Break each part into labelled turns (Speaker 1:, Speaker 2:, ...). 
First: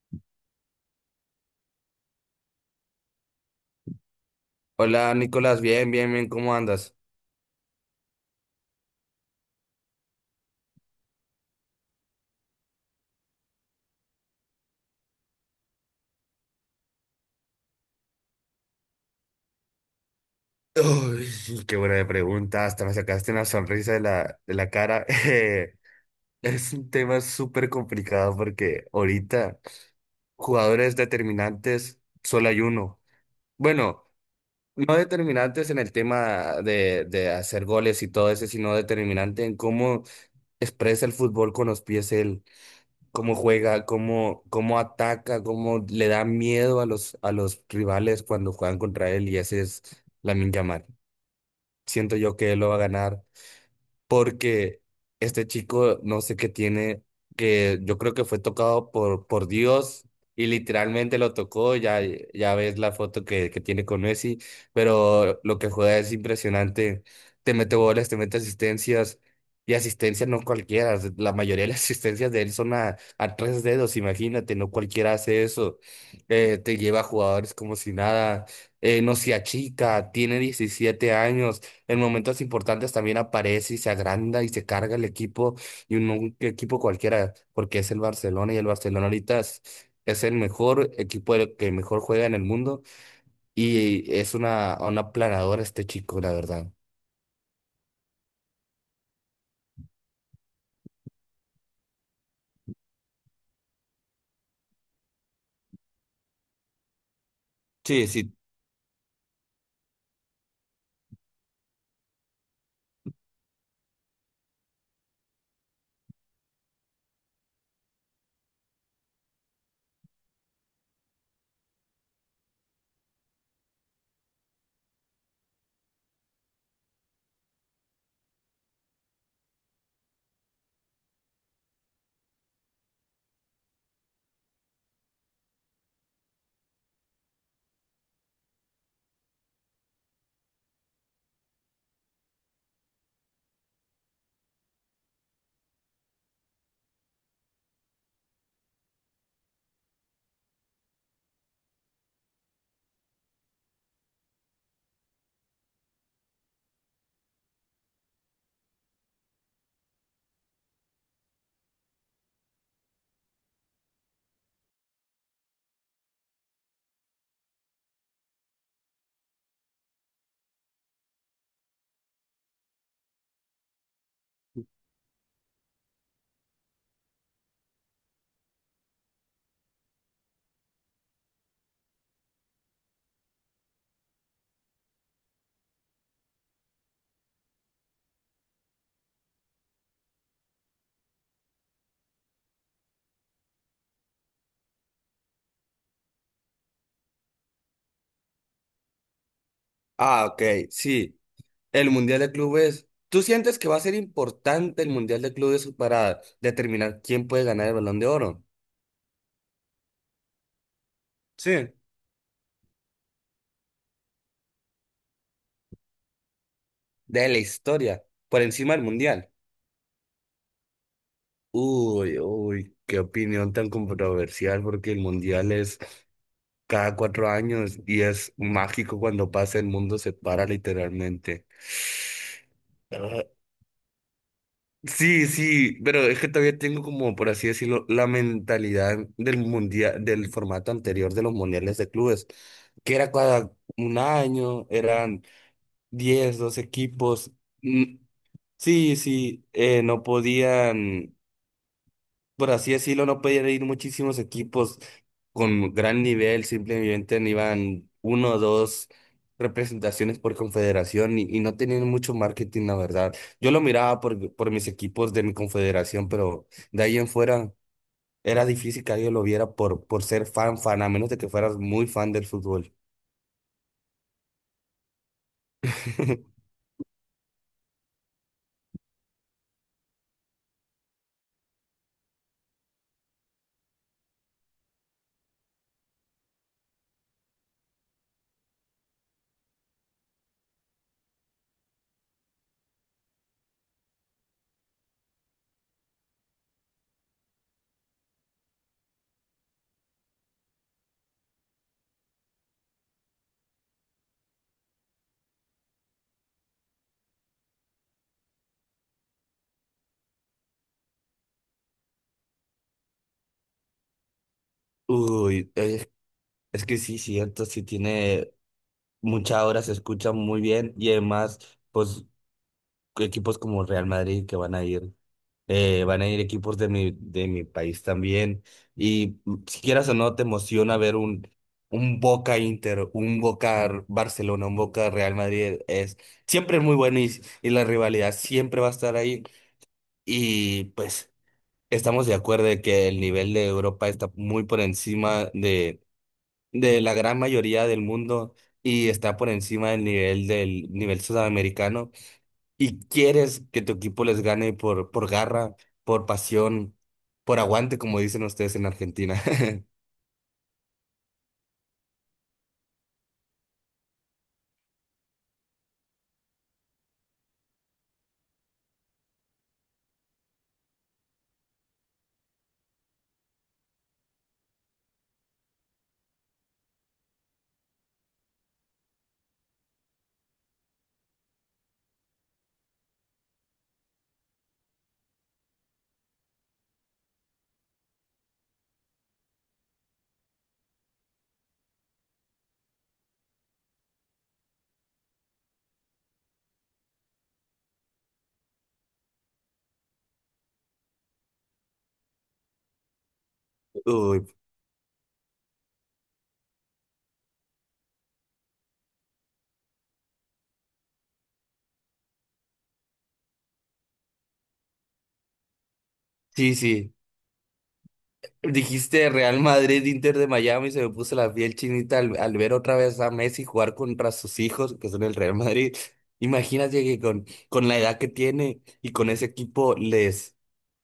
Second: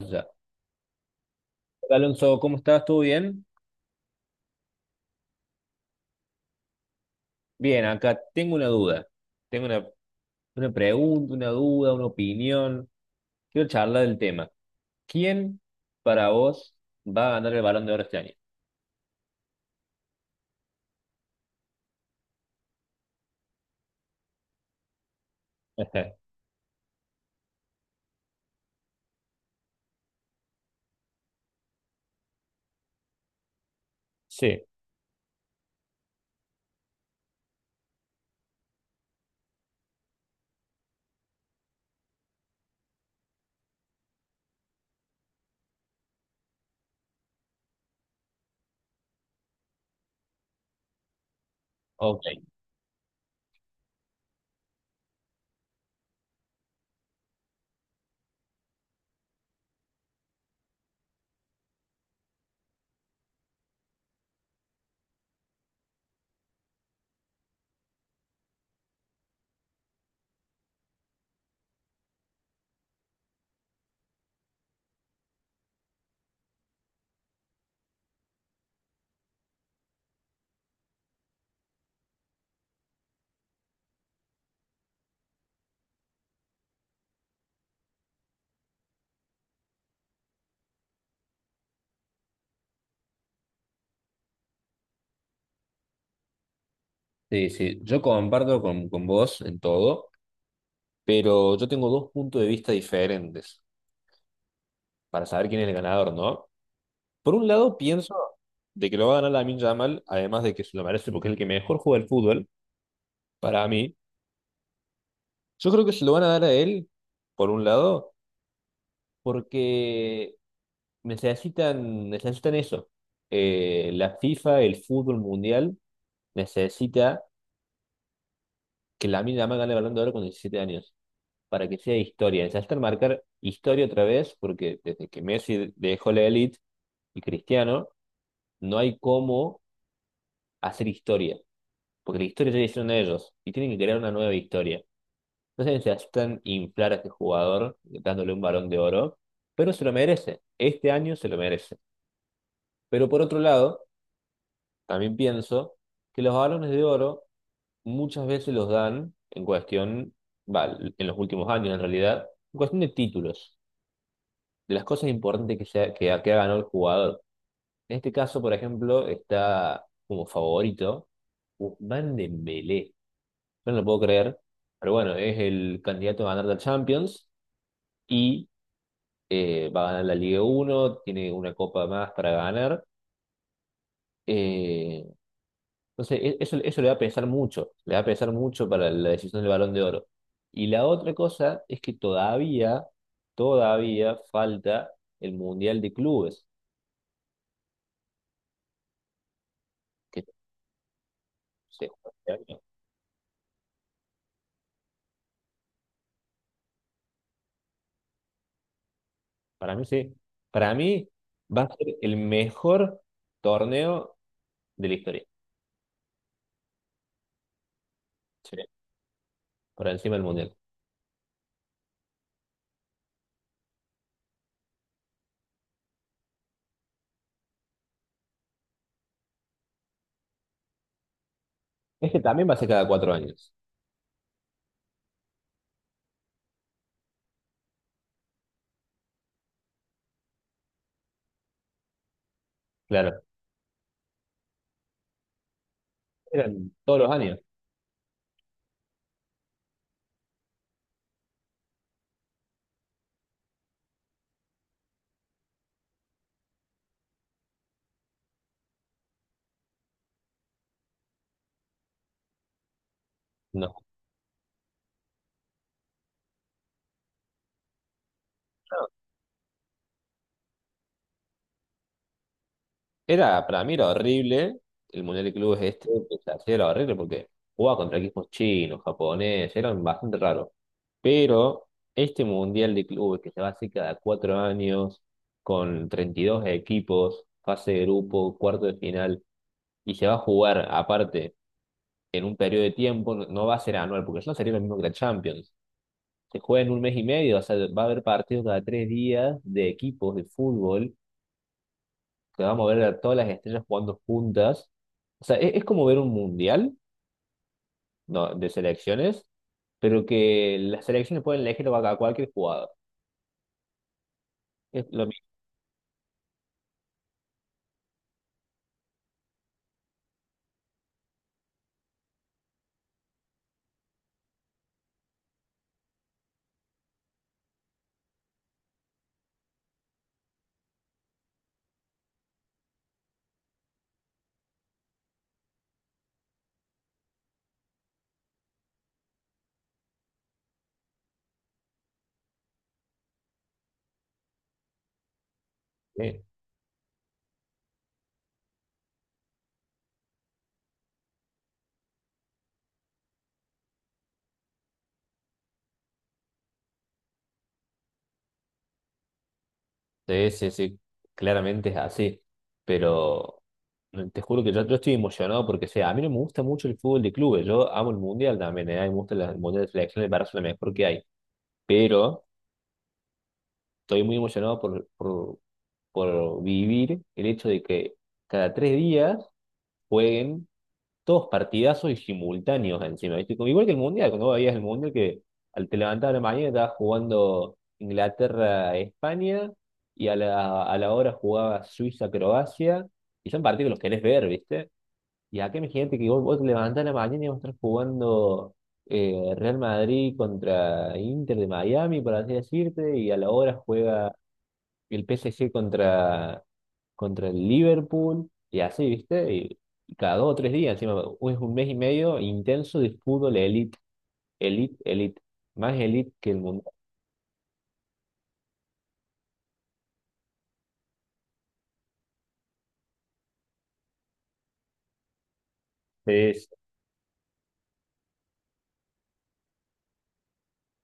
Speaker 1: Ya. Hola, Alonso, ¿cómo estás? ¿Todo bien?
Speaker 2: Hola Nicolás, bien, bien, bien, ¿cómo andas?
Speaker 1: Bien, acá tengo una duda. Tengo una pregunta, una duda, una opinión. Quiero charlar del tema. ¿Quién para vos va a ganar el Balón de Oro este año?
Speaker 2: Uy, qué buena pregunta, hasta me sacaste una sonrisa de la cara.
Speaker 1: Ajá.
Speaker 2: Es un tema súper complicado porque ahorita jugadores determinantes solo hay uno. Bueno,
Speaker 1: Sí,
Speaker 2: no determinantes en el tema de hacer goles y todo eso, sino determinante en cómo expresa el fútbol con los pies él. Cómo juega, cómo, cómo ataca, cómo le da miedo a los rivales cuando juegan contra él, y ese es Lamine Yamal. Siento
Speaker 1: ok.
Speaker 2: yo que él lo va a ganar porque este chico no sé qué tiene, que yo creo que fue tocado por Dios y literalmente lo tocó, ya, ya ves la foto que tiene con Messi, pero lo que juega es impresionante, te mete goles, te mete asistencias, y asistencias no cualquiera, la mayoría de las asistencias de él son a tres dedos, imagínate, no cualquiera hace eso. Te lleva a jugadores como si nada. No se achica, tiene 17 años. En momentos importantes también aparece y se agranda y se carga el equipo, y un equipo cualquiera, porque es el Barcelona, y el Barcelona ahorita es el mejor equipo, el que mejor juega en el mundo, y es una aplanadora este chico, la verdad.
Speaker 1: Sí, sí, yo comparto con vos en todo, pero yo tengo dos puntos de vista diferentes para saber quién es el ganador, ¿no? Por un lado,
Speaker 2: Sí,
Speaker 1: pienso
Speaker 2: sí.
Speaker 1: de que lo va a ganar Lamine Yamal, además de que se lo merece porque es el que mejor juega el fútbol, para mí. Yo creo que se lo van a dar a él, por un lado, porque necesitan eso. La FIFA, el fútbol mundial, necesita que la Yamal gane el Balón de Oro con 17 años, para que sea historia. Necesitan marcar historia otra vez, porque desde que Messi dejó la élite y Cristiano, no hay cómo hacer historia, porque la historia ya la hicieron ellos y tienen que crear una nueva historia. No sé si necesitan inflar a este jugador dándole un balón de oro, pero se lo merece. Este año se lo merece. Pero por otro lado, también pienso que los balones de oro muchas veces los dan en cuestión, va, en los últimos años en realidad, en cuestión de títulos, de las cosas importantes que, se ha- que, ha- que ha ganado el jugador. En este caso, por ejemplo, está como favorito Ousmane Dembélé. Yo no lo puedo creer, pero bueno, es el candidato a ganar la Champions. Y va a ganar la Liga 1, tiene una copa más para ganar. eh, entonces, eso le va a pesar mucho, le va a pesar mucho para la decisión del Balón de Oro. Y la otra cosa es que todavía falta el Mundial de Clubes,
Speaker 2: Ah,
Speaker 1: que
Speaker 2: ok, sí.
Speaker 1: se
Speaker 2: El
Speaker 1: juega
Speaker 2: Mundial de
Speaker 1: este año.
Speaker 2: Clubes. ¿Tú sientes que va a ser importante el Mundial de Clubes para determinar quién puede ganar el Balón de Oro?
Speaker 1: Para mí sí. Para mí va
Speaker 2: Sí.
Speaker 1: a ser el mejor torneo de la historia,
Speaker 2: De la historia, por
Speaker 1: sí,
Speaker 2: encima del Mundial.
Speaker 1: por encima del Mundial.
Speaker 2: Uy, uy, qué opinión tan controversial porque el mundial es cada 4 años y es mágico cuando pasa, el mundo se para literalmente.
Speaker 1: Este también va a ser cada cuatro
Speaker 2: Ah,
Speaker 1: años,
Speaker 2: sí, sí, pero es que todavía tengo como, por así decirlo, la mentalidad del mundial, del formato anterior de los mundiales de clubes, que era
Speaker 1: claro.
Speaker 2: cada un año, eran diez dos
Speaker 1: Eran todos los
Speaker 2: equipos.
Speaker 1: años.
Speaker 2: Mm, Sí, sí, no podían, por así decirlo, no podían ir muchísimos equipos con gran nivel, simplemente no iban uno o dos representaciones por confederación, y no tenían mucho marketing, la verdad. Yo lo
Speaker 1: No.
Speaker 2: miraba por mis equipos de mi confederación, pero de ahí en fuera era difícil que alguien lo viera por ser fan, fan, a menos de que fueras muy fan del fútbol.
Speaker 1: Era, para mí era horrible el Mundial de Clubes este, que se hacía era horrible porque jugaba contra equipos chinos, japoneses, eran bastante raros. Pero este Mundial de Clubes que se va a hacer cada 4 años, con 32 equipos, fase de grupo, cuarto de final, y se va a jugar aparte en un periodo de tiempo, no, no va a ser anual, porque eso no sería lo mismo que la Champions. Se juega en un mes y medio, o sea, va a haber partidos cada 3 días de equipos de fútbol que vamos a ver a todas las estrellas jugando juntas. O sea, es como ver un mundial, ¿no? De selecciones, pero que las selecciones pueden elegir a cualquier jugador. Es lo mismo.
Speaker 2: Uy, es que sí, cierto, sí tiene mucha hora, se escucha muy bien y además, pues equipos como Real Madrid que van a ir. Van a ir equipos de mi país también. Y mm, si quieras o no, te emociona ver un Boca Inter, un Boca Barcelona, un Boca Real Madrid. Es siempre muy bueno, y la rivalidad siempre va a estar ahí. Y pues estamos de acuerdo de que el nivel de Europa está muy por encima
Speaker 1: ¿Eh?
Speaker 2: de la gran mayoría del mundo y está por encima del nivel sudamericano, y quieres que tu equipo les gane por garra, por pasión, por aguante, como dicen ustedes en Argentina.
Speaker 1: Sí, sí, sí, claramente es así. Pero te juro que yo estoy emocionado porque, o sea, a mí no me gusta mucho el fútbol de clubes. Yo amo el mundial también, ¿eh? A mí me gusta el mundial de selecciones, me parece lo mejor que hay. Pero estoy muy emocionado por vivir el hecho de que cada 3 días jueguen todos partidazos y simultáneos encima, ¿viste? Como igual que el Mundial, cuando vos veías el Mundial que al te levantar a la mañana estabas jugando Inglaterra-España y a a la hora jugaba Suiza-Croacia y son partidos que los querés ver, ¿viste? Y acá imagínate que vos te levantás a la mañana y vas a estar jugando Real Madrid contra Inter de Miami, por así decirte, y a la hora juega
Speaker 2: Uy,
Speaker 1: el PSG contra el Liverpool y así, ¿viste? Y cada dos o tres días, encima, u- es un mes y medio intenso de fútbol elite, elite, elite, más elite que el
Speaker 2: sí,
Speaker 1: mundo.
Speaker 2: sí. Dijiste Real Madrid, Inter de Miami, se me puso la piel chinita al, al ver otra vez a Messi jugar contra sus hijos, que son el Real Madrid.
Speaker 1: Es,
Speaker 2: Imagínate que con la edad que tiene y con ese equipo les,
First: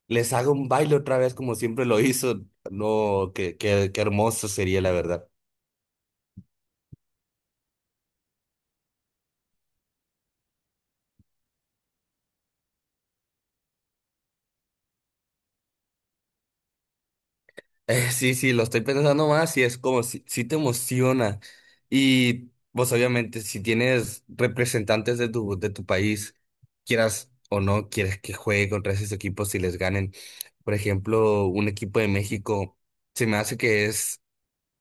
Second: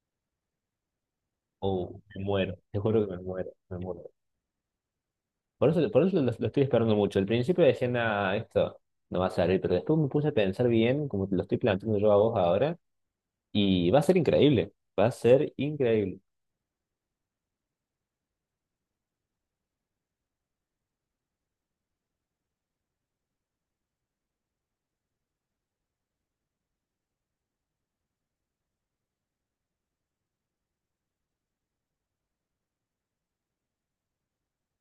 Speaker 2: les haga un baile otra vez como siempre lo
Speaker 1: oh, me
Speaker 2: hizo.
Speaker 1: muero, te juro que me
Speaker 2: No,
Speaker 1: muero,
Speaker 2: qué,
Speaker 1: me
Speaker 2: qué, qué
Speaker 1: muero.
Speaker 2: hermoso sería, la verdad.
Speaker 1: Por eso lo estoy esperando mucho. Al principio decía, nada, esto no va a salir, pero después me puse a pensar bien, como te lo estoy planteando yo a vos ahora, y va a ser increíble, va a ser increíble.
Speaker 2: Sí, sí, lo estoy pensando más y es como si, si te emociona. Y pues obviamente si tienes representantes de tu país, quieras o no, quieres que juegue contra esos equipos y les ganen. Por ejemplo, un equipo de México, se me hace que es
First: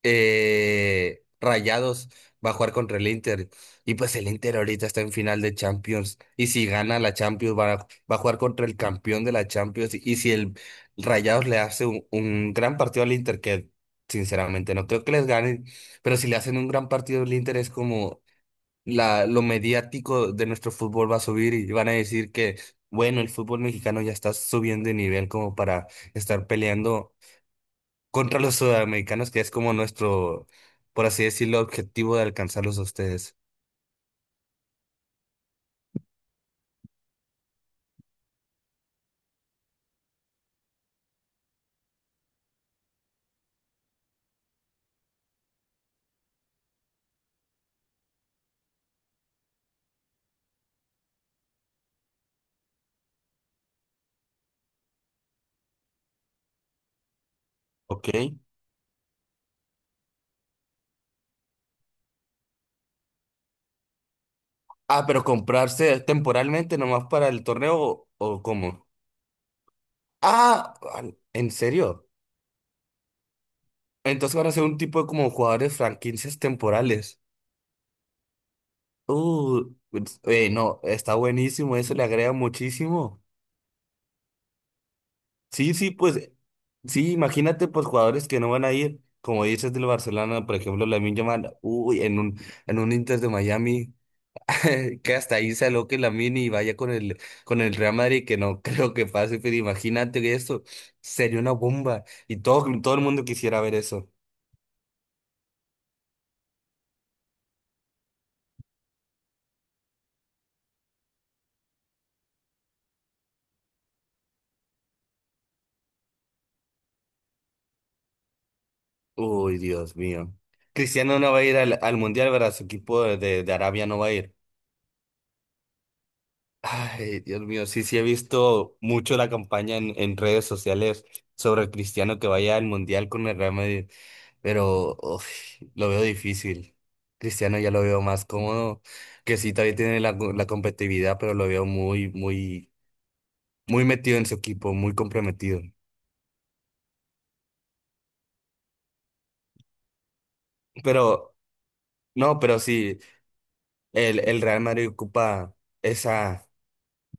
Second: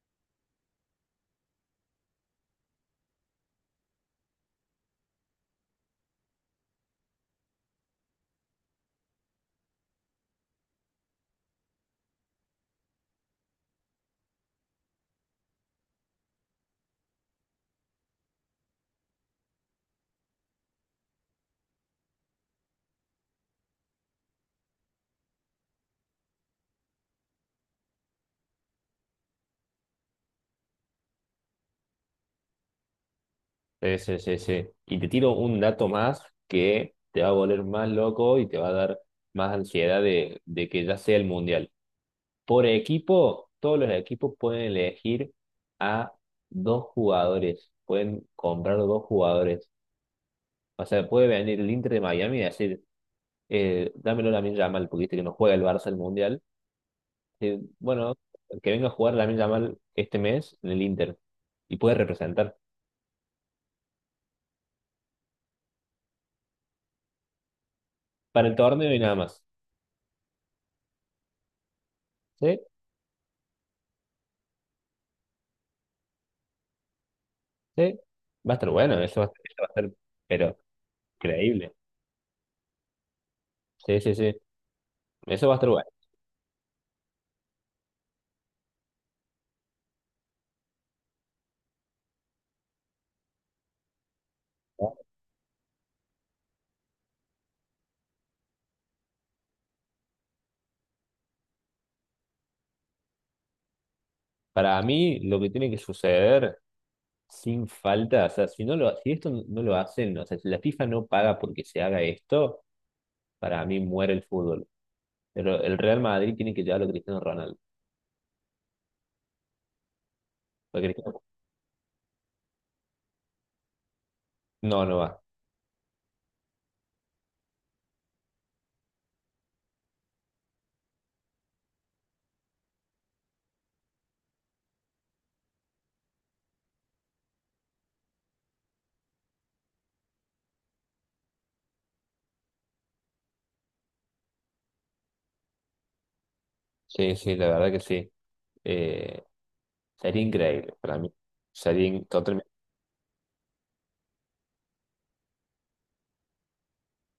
Speaker 2: Rayados va a jugar contra el Inter. Y pues el Inter ahorita está en final de Champions. Y si gana la Champions, va a, va a jugar contra el campeón de la Champions. Y si el Rayados le hace un gran partido al Inter, que sinceramente no creo que les ganen, pero si le hacen un gran partido al Inter, es como la, lo mediático de nuestro fútbol va a subir y van a decir que, bueno, el fútbol mexicano ya está subiendo de nivel como para estar peleando contra los sudamericanos, que es como nuestro, por así decirlo, objetivo de alcanzarlos a ustedes.
Speaker 1: Sí, sí, sí, sí. Y te tiro un dato más que te va a volver más loco y te va a dar más ansiedad de que ya sea el mundial. Por equipo, todos los equipos pueden elegir a 2 jugadores, pueden comprar 2 jugadores. O sea, puede venir el Inter de Miami y decir, dámelo a Lamine Yamal, porque viste que no juega el Barça el mundial. Eh,
Speaker 2: Ok.
Speaker 1: bueno, que venga a jugar Lamine Yamal este mes en el Inter y puede representar
Speaker 2: Ah, pero comprarse temporalmente nomás para el torneo o
Speaker 1: para el
Speaker 2: cómo.
Speaker 1: torneo y nada más.
Speaker 2: Ah, al- ¿en serio?
Speaker 1: ¿Sí?
Speaker 2: Entonces van a ser un tipo de como jugadores franquicias temporales.
Speaker 1: Sí, va a estar bueno, eso va a ser,
Speaker 2: Pues,
Speaker 1: pero
Speaker 2: no, está
Speaker 1: increíble.
Speaker 2: buenísimo, eso le agrega muchísimo.
Speaker 1: Sí, sí, sí, eso va a estar
Speaker 2: Sí,
Speaker 1: bueno.
Speaker 2: sí, pues, sí, imagínate pues jugadores que no van a ir, como dices del Barcelona, por ejemplo, Lamine Yamal, uy, en un Inter de Miami.
Speaker 1: ¿No?
Speaker 2: Que hasta ahí se aloque Lamine y vaya con el Real Madrid, que no creo que pase, pero imagínate que eso sería una bomba y todo, todo el mundo quisiera ver eso.
Speaker 1: Para mí, lo que tiene que suceder sin falta, o sea, si esto no lo hacen, o sea, si la FIFA no paga porque se haga esto, para mí muere el fútbol. Pero el Real Madrid tiene que llevarlo a Cristiano Ronaldo.
Speaker 2: Uy, Dios mío.
Speaker 1: Porque
Speaker 2: Cristiano
Speaker 1: Cristiano-
Speaker 2: no va a ir al, al Mundial, ¿verdad? Su equipo de Arabia no va a ir.
Speaker 1: no, no va.
Speaker 2: Ay, Dios mío, sí, sí he visto mucho la campaña en redes sociales sobre el Cristiano, que vaya al Mundial con el Real Madrid. Pero uf, lo veo difícil. Cristiano ya lo veo más cómodo, que sí, todavía tiene la, la competitividad, pero lo veo muy, muy, muy metido en su equipo, muy comprometido.
Speaker 1: Sí, sí, la verdad que sí. Eh, Sería increíble para mí.
Speaker 2: Pero, no,
Speaker 1: Totalmente.
Speaker 2: pero sí, el Real Madrid ocupa esa,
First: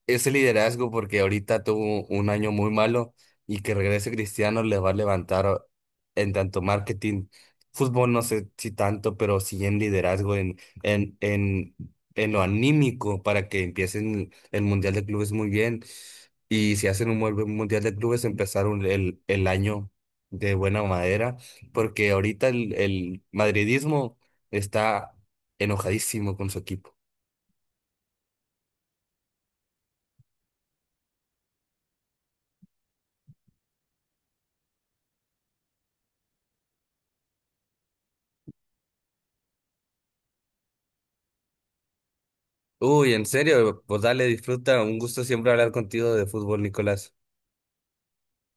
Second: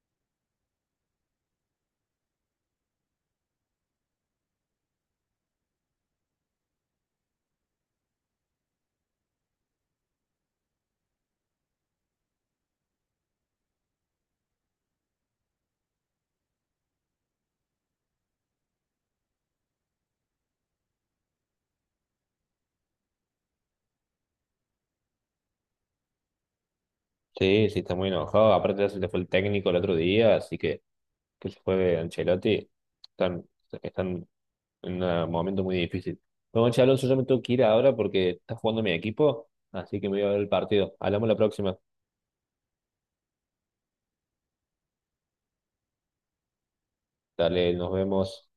Speaker 2: ese liderazgo porque ahorita tuvo un año muy malo y que regrese Cristiano le va a levantar en tanto marketing, fútbol no sé si tanto, pero sí en liderazgo, en, en, en, en lo anímico para que empiecen el Mundial de Clubes muy bien, y si hacen un buen Mundial de Clubes empezar el año de buena madera, porque ahorita el madridismo está enojadísimo con su equipo.
Speaker 1: Sí, sí, está muy enojado. Aparte, ya se le fue el técnico el otro día, así que. Que se fue Ancelotti, están, están en un momento muy difícil. Bueno, che, Alonso, yo me tengo que ir ahora porque está jugando mi equipo, así que me voy a ver el partido. Hablamos la próxima.
Speaker 2: Uy, en serio, pues dale, disfruta. Un gusto siempre hablar contigo de fútbol, Nicolás.
Speaker 1: Dale, nos vemos.